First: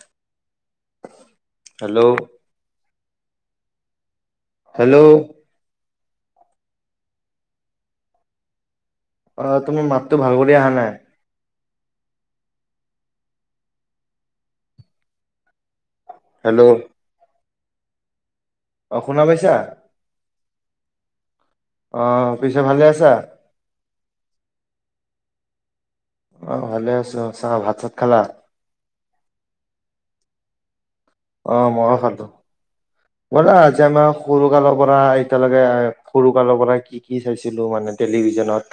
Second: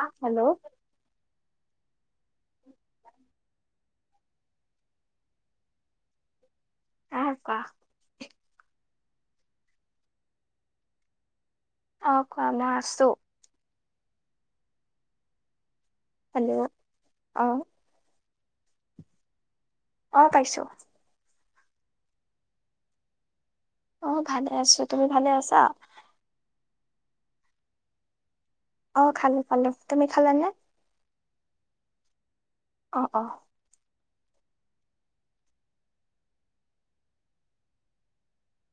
আহ hello hello উ hello আহ কোৱা অ তুমাৰ মাতটো ভাল কৰি অহা নাই অ কোৱা ন আছো হেল্ল' অ অ শুনা পাইছা অ পাইছো আহ পিছে ভালে আছা অ ভালে আছো তুমি ভালে আছা অ ভালে আছো চব ভাত চাত খালা অ খালো খালো তুমি খালাানে অ মই খালো অ অ [unintelligible] ব'লা আজি আমাৰ সৰু কালৰ পৰা এতিয়ালৈকে এ সৰু কালৰ পৰা কি কি চাইছিলো মানে টেলিভিছনত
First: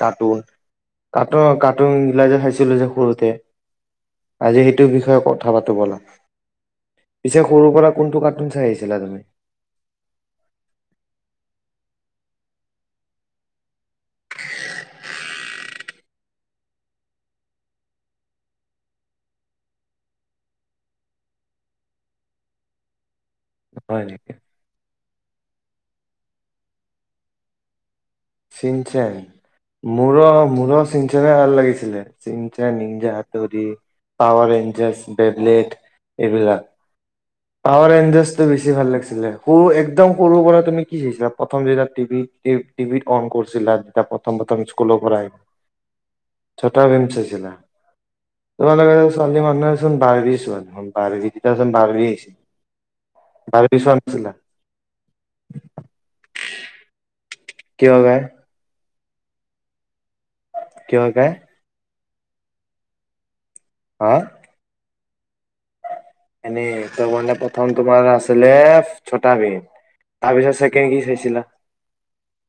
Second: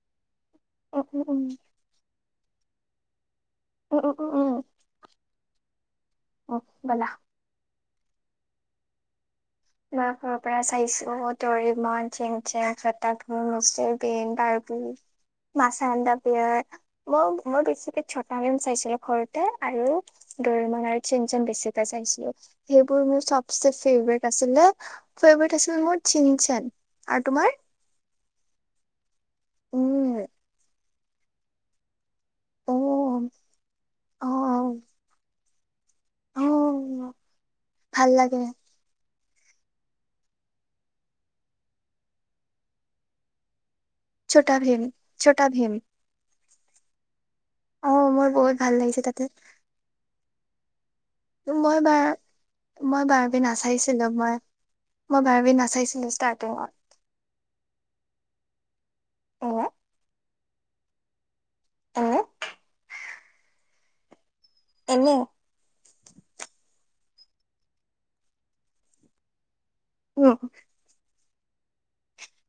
উম উম কাৰ্টুন কাৰ্টুন গিলা জে ছিলো যে সৰুতে উম উম উম উম আজি সেইটো বিষয়ে কথা পাতো বলা উম ব'লা পিছে সৰুৰ পৰা কোনটো কাৰ্টুন চাই আহিছিলা তুমি মই ঘৰৰ পৰা চাইছো দৰিমন চেং চেং চটা ভ মচবন বাৰ্ব মাছ আদা বিয়াৰ মই মই বেছিকে ছটা ভেম চাইছিলো ঘৰতে আৰু দৰিমন আৰু চেনচন বেছিকে চাইছিলো সেইবোৰ মোৰ চব [unintelligible] হয় নেকি ফেভাৰিট আছিল মোৰ চিন চেন আৰু তোমাৰ চিঞ্চন [unintelligible] মোৰ উম, মোৰ চিনে [unintelligible] ভাল লাগিছিলে চিম নিঞজ অ', আটুৰি পাৱাৰ অ', ৰেঞ্জ বেবলেট [unintelligible] এইবিলাক অ', পাৱাৰ ভাল লাগে এঞজছটো বেছি ভাল লাগিছিলে সৰু একদম সৰু পৰা তুমি কি চাইছা প্ৰথম যেতিয়া টিভি টিভিত কণ কৰিছিলা এতিয়া প্ৰথম ছোটা প্ৰথম ভীম, স্কুল পৰা ছোটা ভীম ছটা ভীম অ', মোৰ বহুত ভাল তোমাল লগ লাগিছে তাতে ছোৱালি মহ বাৰ [unintelligible] [unintelligible] মই বাৰ মই বাৰবি বাৰ্বি চোৱা নাচাৰিছিলো নাছিলা মই মই বাৰবি নাচাইছিলোঁ ষ্টাৰ্টিঙত। কি হ গায় [unintelligible] আহ ক [unintelligible] উনে [unintelligible] হা এনে এনেই ত মানে প্ৰথম তোমাৰ আছিলে ছটা ভীম উম, তাৰ পিছত চ কেক চাইছিলা?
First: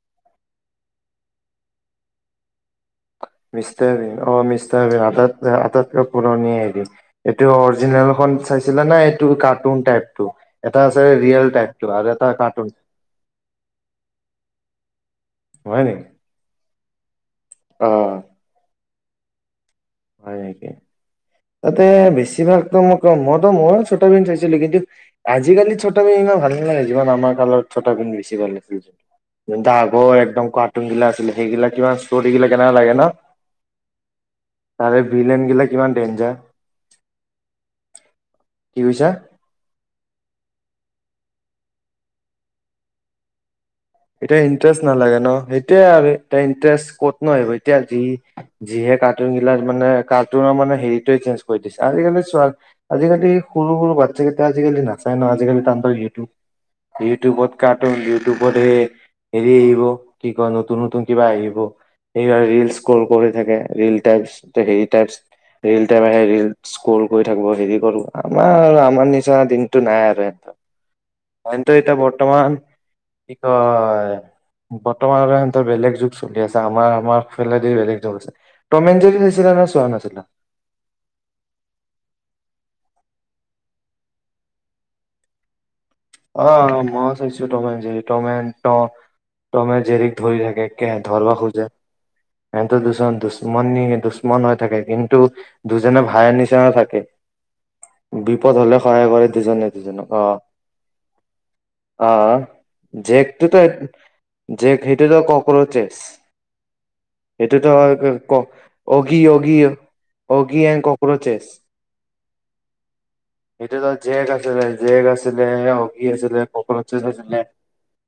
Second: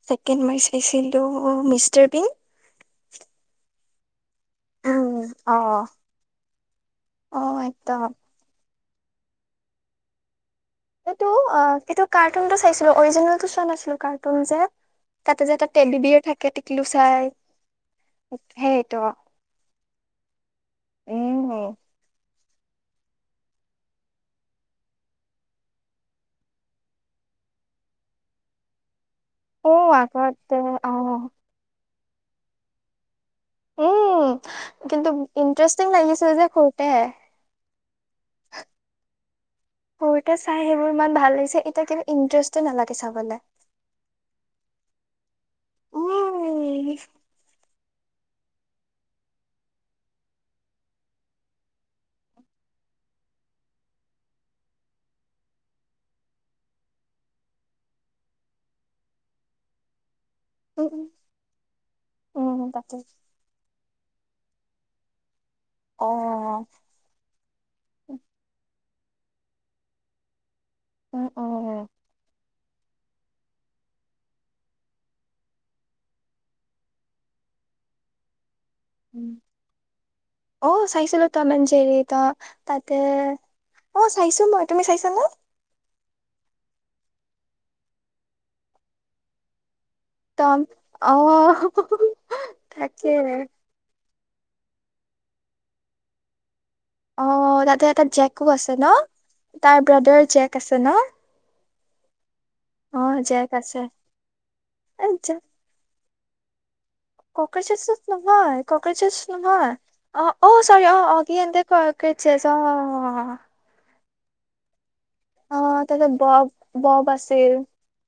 ছেকেণ্ড বাৰ চাইছিলো মিষ্টাৰ বিন। [unintelligible] অ মিষ্টাৰ উম, অ', আটাইতকৈ পুৰণি হেৰি এইটো অ', একদম অৰিজিনেল খন চাই ছিলে ন এই কাৰ্টুনটাইপ টো? এইটো অ এইটো কাৰ্টুনটো চাইছিলো অৰিজিনেলটো চোৱা নাছিলো কাৰ্টুন যে তাতে যে এটা হয় টেডী নেকি বিয়েৰ থাকে। দিলো চাই অ দ পাৰে। তাতে বেছি বছিভাগ মই ক মইো মইো ছটা ভীম চাইছিলো, কিন্তু আজিকালি ছটা ভীম ইমান ভাল নালাগে যিমান আমাৰ কালত ছটা পিন্ধ বেছি ভাল। লাগিছিলন্ত অ', ডাগৰ একদম আগতে কাৰ্টুন গিলা অ', আছিলে সেইগিলা কিবা আছিল চট কিল কেনোলাগে ন [unintelligible] উম তাৰে কিন্তু ভিলেন গিলা কিমান ইণ্টাৰেষ্টিং লাগিছে ডেঞ্জাৰ যে সুৰতে কি কৈছা সৰুতে চাই সেইবোৰ। ইমান ভাল লাগিছে এতিয়া কিন্ত ইণ্টাৰেষ্ট নালাগে চাবলৈ। এতিয়া ইণ্টাৰেষ্ট নালাগে ন সেইটোয়ে আৰ এতিয়া ইণ্টাৰেষ্ট উম, ক'ত ন আহিব এতিয়া যি যিহে কাৰ্টুন গিলাক মানে কাৰ্টুনৰ মানে হেৰিতোৱে চেঞ্জ কৰি দিছে আজিকালি চোৱ আজিকালি সৰু সৰু বাচ্ছা কেইটা আজিকালি নাচাই ন আজিকালি ইউটিউব ইউটিউবত কাৰ্টুন ইউটিউবত এ এৰি আহিব কি কয় নতুন নতুন উম কিবা আহিব এইবাৰ উম উম ৰিলচ তাকে। ইক্সকৰি থাকে ৰিল টাইল টিযেতাৰ ৰিল টাইম আহে ৰিল অ'। ইস্কল কৰি থাকো হেৰি কৰো আমাৰ আমাৰ নিচিনা দিনটো নাই আৰু উম, হয়টো উম, এতিয়া বৰ্তমান এ [unintelligible] হয় বৰ্তমান সিহঁতৰ বেলেগ যুগ চলি আছে আমাৰ আমাৰ ফালেদি বেলেগ যুগ আছে টম এণ্ড জেৰি চাইছিলা নে চোৱা নাছিলা অ চাইছিলো তমেনান যেৰি ত তাতে অ চাইছো মই তুমি চাইছো নে অ মই চাইছো টমেজেৰিটমে টমে জেৰিক ধৰি টম থাকে ধৰব অ' খোজে সেতে তাকে। দুজন দুচমানি মন হৈ থাকে কিন্তু দুজনে ভাইৰ নিচিনা থাকে অ তাতে এটা জেকো বিপদ আছে হলে ন সহায় কৰে তাৰ ব্ৰডাৰ জেক আছে ন অহ অ' জেক জেকটোতো আছে। জেক এ সেইটোতো জে কোকোৰছ কক্ৰচেছ নহয় অগি কক্ৰচেছ অগি নহয় অ অ অগি এণ্ড চৰি অ অগি কক্ৰচেছ এ কক্ৰেচেছ অ সেইটো তাত জেক আছিলে যে জেগ আছিলে অ তাৰপিছত বব অ ককৰেচ বব আছিলে আছিল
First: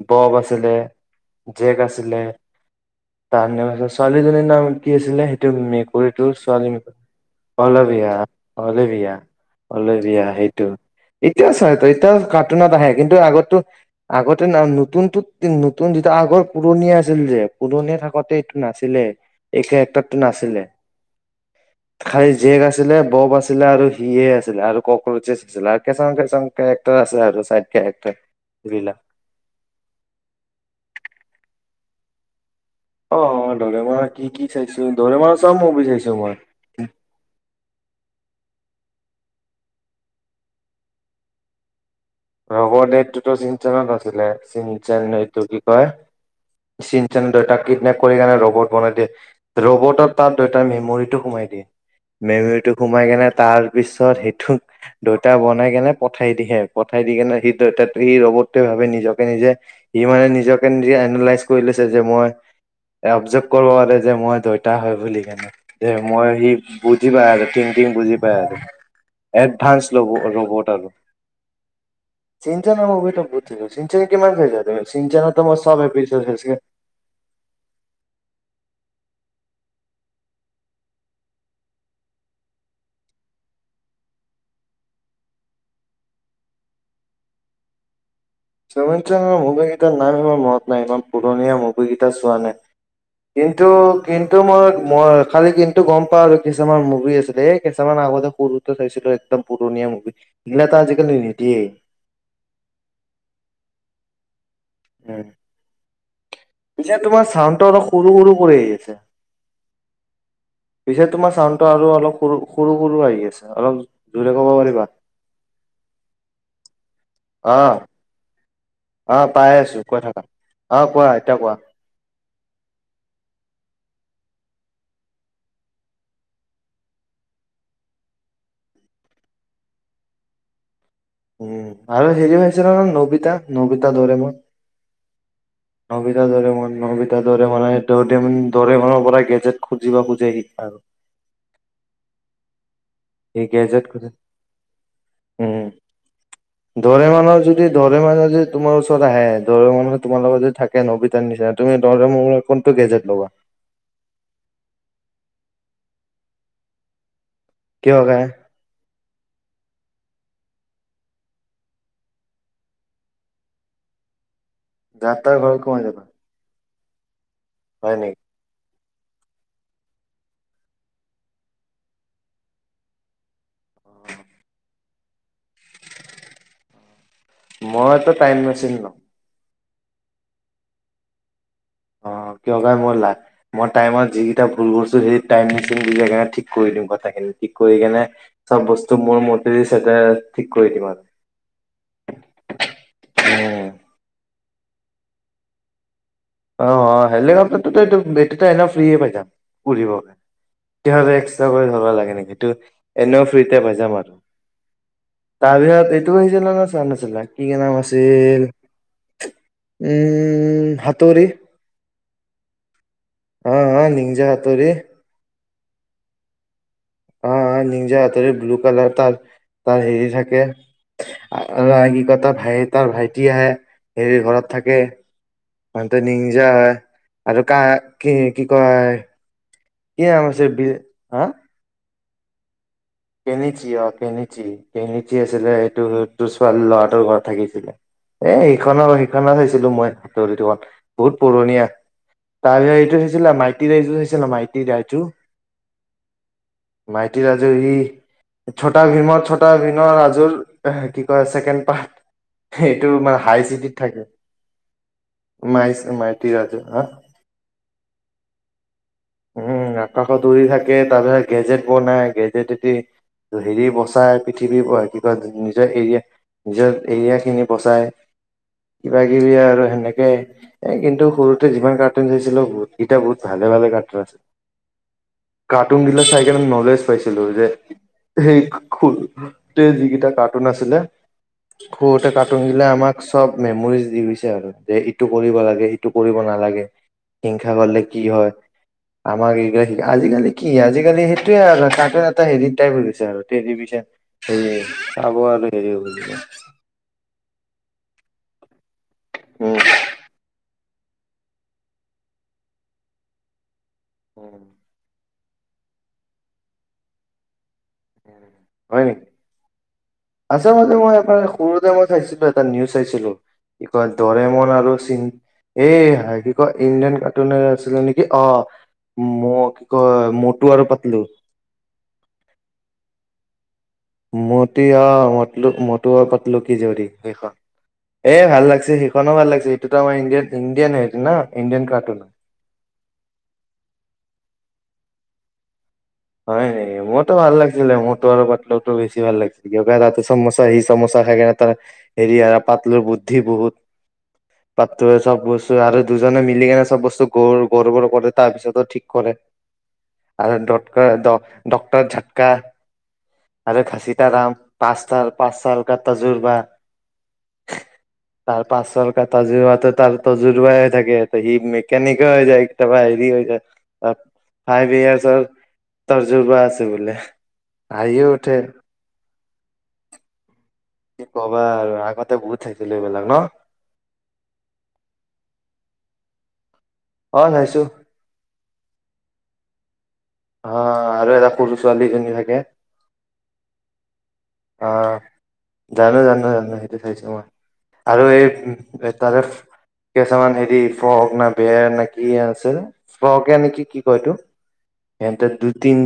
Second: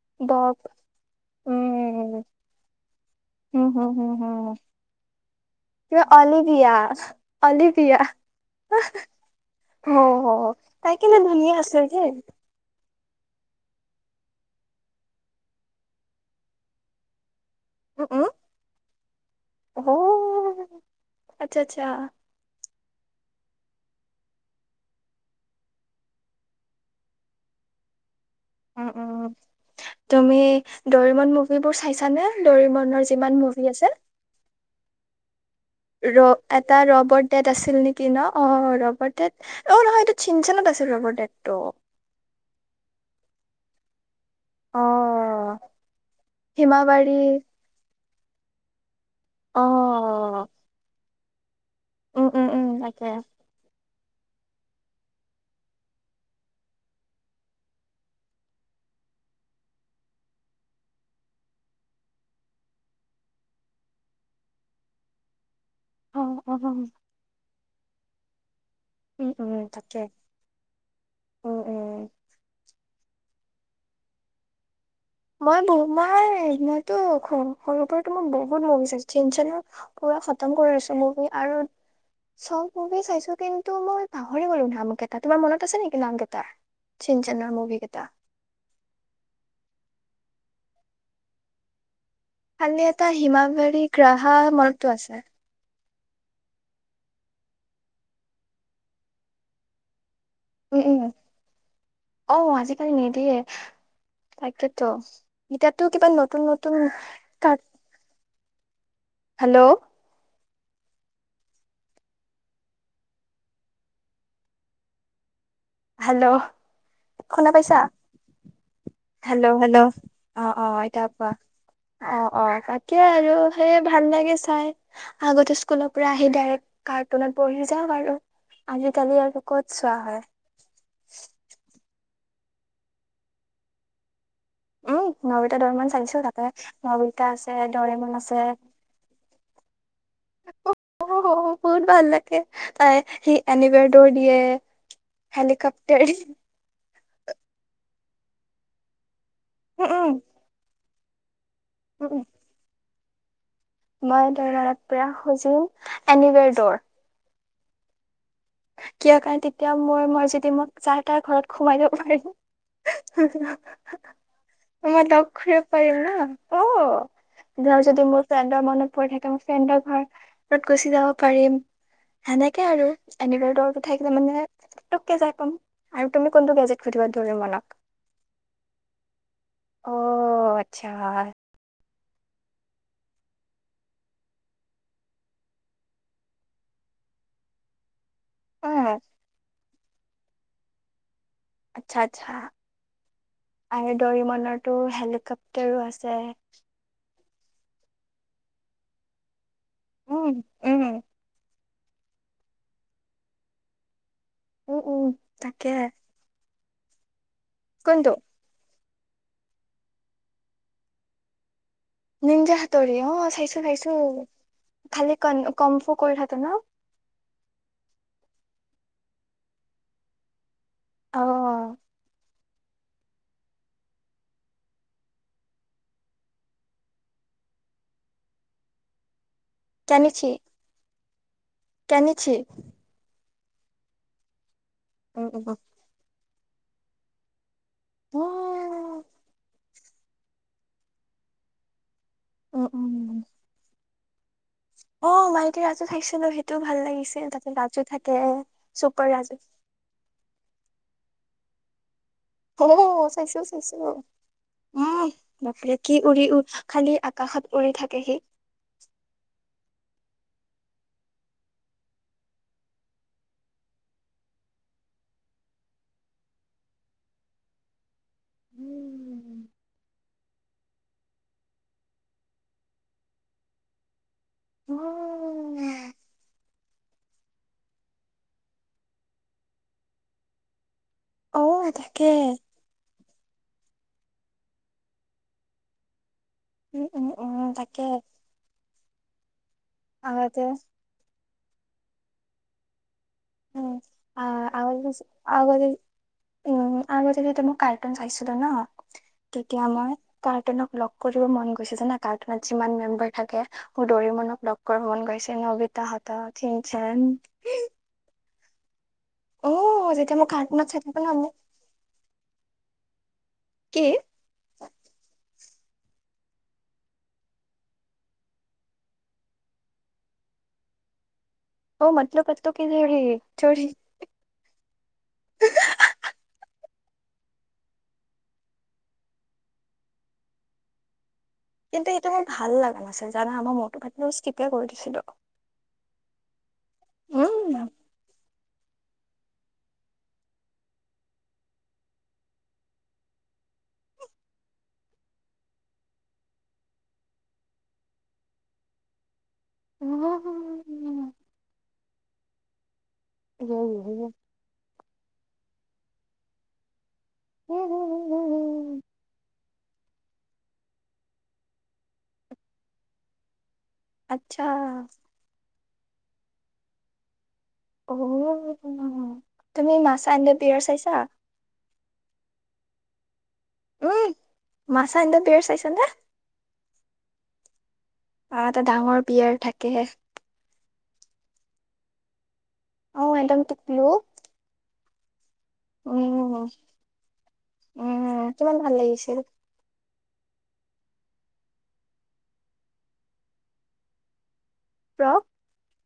দগ বব জেক আছিলে উম তাৰ ন হম আছিল হম হম হম ছোৱালীজনীৰ নাম কি আছিল আছিলে সেই এইটো কিবা মেকুৰীটো ছোৱালী অলিভিয়া মেকুৰী অলিভিয়া অলবিয়া অল বিয়া অ অলবিয়া সেইটো তাই কেলে এতিয়া ধুনীয়া চাই আছিল তই দেই এতিয়া ক নতুন আহে কিন্তু আগতটো আগতে নতুনত নতুন যিটো আগৰ পুৰণি আছিল যে পুৰণি উম উম থাকোঁতে এইটো নাছিলে ই। অ কেৰেটা নাছিলে আচ্ছা আচ্ছা খালি জেক আছিলে আছিলে বব আছিলে আৰু সিয়ে আছিলে আৰু কক্ৰচে চছিলে আৰু কেচামমান কেচামমান কেৰেক্টাৰ আছে আৰু তাকে একটা উ উ তুমি দৰিমন মুভিবোৰ চাইছ চানে দৰিমনৰ যিমান মুভি আছে দেচি। দৰেমন ৰ এটা ৰবট ডেট আছিল নেকি ন অ ৰবট অ নহয় এইটো চিচেনত আছিল ৰৰডটটো [unintelligible] ৰবৰডটোতো চিন্তত আছিলে [unintelligible] অ চিচেন এইটো কি কয় হিমাবাৰী চিঞ্চেন দেউতাক কিডনেপ কৰি কাৰণে ৰ'বট বনাই দিয়ে অ [unintelligible] ৰবটত তাত দেউতাৰ মেমৰিটো সোমাই দিয়ে উম উম উম মেমুটো তাকে সোমাই কেনে তাৰ পিছত পিছত সেইটোক দইতা বনাই কেনে পঠাই দিহে পঠাই দি কেনে সি সি ৰবে ভি নিজকে নিজে সি মানে নিজকে নিজে এনালাইজ কৰি লৈছে যে মই অবজাৰ্ভ কৰিব পাৰে যে মই দইতা হয় বুলি কেনে [unintelligible] দে অ মই সি অ বুজি পা ম বুজি পায় আৰু উম উম এডভানস তাকে ৰবট আৰু [unintelligible] উম উম বু য চিমান য [unintelligible] মই ব মাৰ মইতো সৰুৰ পৰাতো মই বহুত বহুত [unintelligible] বিচাৰিছো চিঞ্চনৰ পুৰা খতম কৰিছো মুভি আৰু চব মুভি চাইছো কিন্তু মই পাহৰি গলো নামকেইটা তোমাৰ মনত আছে নেকি নাম কেইটাৰ চিঞ্চনৰ মুভি কেইটা [unintelligible] চম চন্দৰ মুভগীতাৰ নাম ইাৰ মনত নাই ইমান পুৰণীয়া মুভগীত [unintelligible] চোৱা নাই খালি এটা কিন্তু হিমাবাৰী গ্ৰাহা কিন্তু মই মনতটো মই আছে খালি কিন্তু গম [unintelligible] কুৱা আৰু কিছুমান মুভি আছিলে এ কেইটামান আগতে সৰুতে চাইছিলোঁ একদম পুৰণীয়া মুভি। [unintelligible] এই তো উম উম আজিকালি নিটিয়েই [unintelligible] তাক তাকেতো এতিয়াতো কিবা নতুন নতুন ক কৰিছে হেল্ল' পিছে তোমাৰ চাউণ্ডটো আৰু অল সৰু সৰু আহি আছে অলপ জোৰে ক'ব পাৰিবা হেল্ল' শুনা পাইছা অ', অ', পাই হেল্ল' হেল্ল' আছো কৈ থাকা। অ অ এ কোৱা অ অ তাকে আৰু [unintelligible] সেইে ভাল লাগে চাই আগতে স্কুলৰ পৰা আহি ডাইৰেক্ কাৰ্টুনত পঢ়ি যাওক আৰু আজিকালি আৰু ক'ত চোৱা হয় [unintelligible] উম আৰু হেৰিও হৈছিল ন নবিতা নবিতা দৰেমই উম নবিতা দৰেমন [unintelligible] চাইছো নবিটা তাতে দৰে ম নবিটা নবিতা দৰে আছে মানে দৰেমন আছে দৰে মৰ পৰা গেজেট খুজিব খুজ আহ আৰু [unintelligible] ত সি এই গেজেট খোজে এনিৱেডৰ দিয়ে হেলিকপ্টাৰ ধৰে মানুহ যদি দৰে মানুহ যদি তোমাৰ ওচৰত আহে [unintelligible] দৰীমন উম মানুহ উম তোমালগত যদি থাকে নবী [unintelligible] নিশা [unintelligible] তুমি উম দৰিমনৰ কোনটো গেজে [unintelligible] [inaudible] মই দৰত প্ৰয়াস হৈজো এনিৱেৰ দৌৰ কিয় বা কাৰণ তেতিয়া মোৰ মৰজি দি মোক যাৰ তাৰ ঘৰত সোমাই দিব পাৰিম হোম হোম মই যাৰ ত তাৰ ঘৰত ঘূৰিব সোমাই পাৰিম যাবা ন অ অ যাওঁ হয় যদি নেকি মোৰ ফ্ৰেণ্ডৰ মনত নম্বৰ থাকে মই ফ্ৰেনডৰ ঘৰ ঘৰত গুচি যাব পাৰিম সেনেকে আৰু এনিবাৰ টো থাকিলে মানে তোক কে যাই পাম আৰু তুমি কোনটো গেজেট খুজিবা মইটো টাইম মেচিন লম অ আচ্ছা অ কিয় কাৰণে মই লা মই টাইমত যিকেইটা ভুল কৰিছোঁ সেই টাইম মেচিন দি ধুনীয়াকে ঠিক কৰি দিম কথাখিনি। ঠিক কৰি কিনে চব উম বস্তু মোৰ মতে ঠিক কৰি দিম আৰু আচ্ছা আচ্ছা আৰু দৰিমনৰ টো হেলিকপ্তাৰো আছে যে হেলিকপ্টাৰতো টো এইটো এইটো তো এনেও ফ্ৰি যে পাই যাম উৰিব উম উম তেতিয়া হ'লে এক্সটা ক ল'ব লাগে নেকি তোৰ? এনেও ফ্ৰীতে পাই যাম আৰু উম উম তাৰ তাকে ভিতৰত এইটো আহিছিলে ন জানিছিলে। কি কি নাম কোনটো আছিল উম হাত তুৰি নিনজা হাত তৰি অ চাইছোঁ অ চাইছোঁ নিঞ্জা হাতৰি খালি ক কম ফু কৰি থাকে ন অ অ নিনজা হাতৰি ব্লু কালাৰ তাৰ তাৰ হেৰি থাকে অ আ আ কি কয় তাত ভাই তাৰ ভাইটি আহে সেই ঘৰত থাকে সিহঁতে নিনজা হয় আৰু কা কি কি কয় কি নাম আছিল বি হা টানিছি কেনিছি অ কেনেছি। কেনিছি উম উম আছিলে সেইটোত তোৰ ছোৱালী ল'ৰাটোৰ ঘৰত থাকিছিলে। উম এ সিখনৰ সিখনে চাইছিলো মই ডৰিমন বহুত পুৰণিয়ে আছিলে। উম তাৰপাছত এইটো উম চাইছিলা মাইতি যে এইটো [unintelligible] অ মাইকী ৰাজু চাইছিলোঁ সেইটোও ভাল মাইতী লাগিছিল ৰাইজু তাতে সি ৰাজু থাকে। ছটা চুপাৰ ভীমৰ ৰাজু ছটা ভীম ৰাজুৰ কি কয়। Second part. অ এইটো মানে হাই চাইছো চিটিত চাইছো থাকে উম বাপ মাই ৰে কি উৰি মাইতী উ ৰাজু হা খালি আকাশত উৰি থাকে সি। ফুৰি থাকে তাৰ পিছত গেজেট বনাই গেজেট এটি হেৰি বচাই পৃথিৱী কি কয় নিজৰ এৰিয়া নিজৰ এৰিয়া খিনি বচাই কিবা কিবি উম। আৰু সেনেকে এ কিন্তু সৰুতে যিমান কাৰ্টুন চাইছিলো বহুত কেইটা বহুত ভালে ভালে কাৰ্টুন আছিলে। কাৰ্টুন বিলাক চাই কেনে নলেজ কৈছিলোঁ যে সেই খৰুতে যিকেইটা কাৰ্টুন আছিলে। অ তাকে খৰুতে কাৰ্টুন বিলাক আমাক চব মেমৰিজ দি গৈছে আৰু যে ইটো কৰিব লাগে ইটো কৰিব নালাগে উম উম উম হিংসা তাকে কৰিলে কি হয়। আমাৰ এই আজিকালি আগতে কি আজিকালি সে স ত এটা হেৰিত ট [unintelligible] আৰু উম টেলিভিন আহ হে আগতে চাব আৰু হেৰি হব। সৰুতে মোক কাৰ্টুন চাইছিলো ন উম তেতিয়া মই কাৰ্টুনক লগ কৰিব মন গৈছে যে জানা কাৰ্টুনত যিমান মেম্বাৰ থাকে। উম উম। ডৰিমণক লগ কৰিব মন গৈছে। নবিতা হতক চিনচেন, হয় নেকি? অ যেতিয়া মই আছে কাৰ্টুনত মে চাই মই থাকো আ ন মোক সৰুতে মই চাইছিলো এটা নিউজ চাইছিলো কি কয় দৰিমন আৰু চি এ হাই কি কয় ইণ্ডিয়ান কাৰ্টুন আছিলে নেকি অ মই কি কয় মতো আৰু পাতলো। অ মতলো পতলো কি যোৰি। মতি অ মত মতো পতলো কি জউৰী সেইখন এই ভাল লাগিছে সিখনো ভাল লাগিছে সেইটোতো আমাৰ ইণ্ডিয়ান ইণ্ডিয়ান সেইটো ন। ইণ্ডিয়ান কিন্তু কাৰ্টুন সেইটো মোৰ ভাল লগা নাছিল জানা মই মতো পতলো স্কিপয়ে কৰি দি ছিলো। হয়, মোৰতো ভাল লাগিছিলে মতো আৰু পাতলো টো বেছি ভাল লাগিছিলে, তাতে চমুচা সি চমোচা খাই কিনে তাৰ হেৰি পাতলোৰ বুদ্ধি বহুত পাতলোয়ে চব বস্তু আৰু দুজনে মিলি কেনে চব বস্তু গ গৰ বৰ কৰে তাৰ পিছতো ঠিক কৰে। আৰু দ উম ডটৰ ঝাটকা আৰু ঘাচিতাাৰাম পাঁচ পাঁচ চাল ক তাজুৰ বা পাচঁ পাচল তজোৱোত তাৰ তজোবাই হৈ থাকে সি মেকনিকে হৈ যায় কেতিয়াবা হেৰি হৈ যায় অ আচ্ছা ফাইভ ইয়াৰছ তৰজোবা আছে বোলে। অ হাঁহিয়ে উঠে তুমি মাছ আদ পিয়ৰ চাইছা কি কবা আৰু আগতে বহুত থাকছিলো এইবিলাক ন! উম মাছা এদ বিৰ চাইছ নে অ ভাইছো। অ এটা ডাঙৰ বিয়াৰ থাকেহে। অ আৰু এটা সৰু ছোৱালীজনী থাকে অ এদম টুকলো অঁ জানো জানো জানো সেইটো চাইছো মই আৰু উম এই কিমান ভাল উ লাগিছিল। তাৰে কেইচামান হেৰি ফ্ৰক না বেৰ নে কি আছে ফ্ৰকে নেকি কি কয়টো? এন্ত ফ্ৰক দুইতিন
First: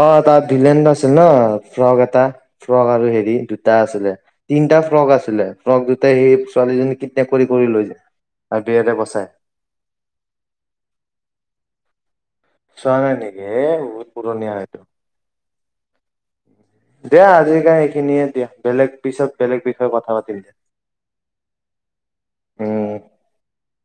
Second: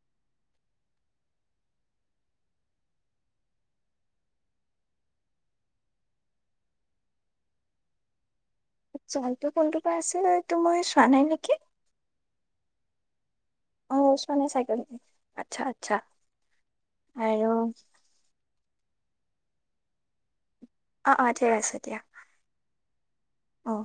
অ তাৰ ভিলন আছিল ন প্ৰগ এটা ফ্ৰক আৰু হেৰি দুটা আছিলে তিনিটা ফ্ৰক আছিলে ফ্ৰক দুটাই সেই ছোৱালীজনী কিডনেপ কৰি কৰি লৈ য জলটো ফোনটোৰ পৰা আছিল তটো মই চোৱা নাই নেকি! চোৱো নাই‌নিকি এ অ বহুত চোৱা নাই পুৰণীয়া চাগে। হয়টো আচ্ছা আচ্ছা দিয় আৰু আজিকাল সেইখিনিয়ে দিয়া বেলেগ পিছত বেলেগ বিষয়ে কথা পাতিম দে। অ অ ঠিক আছে দিয়া। উহ অঁ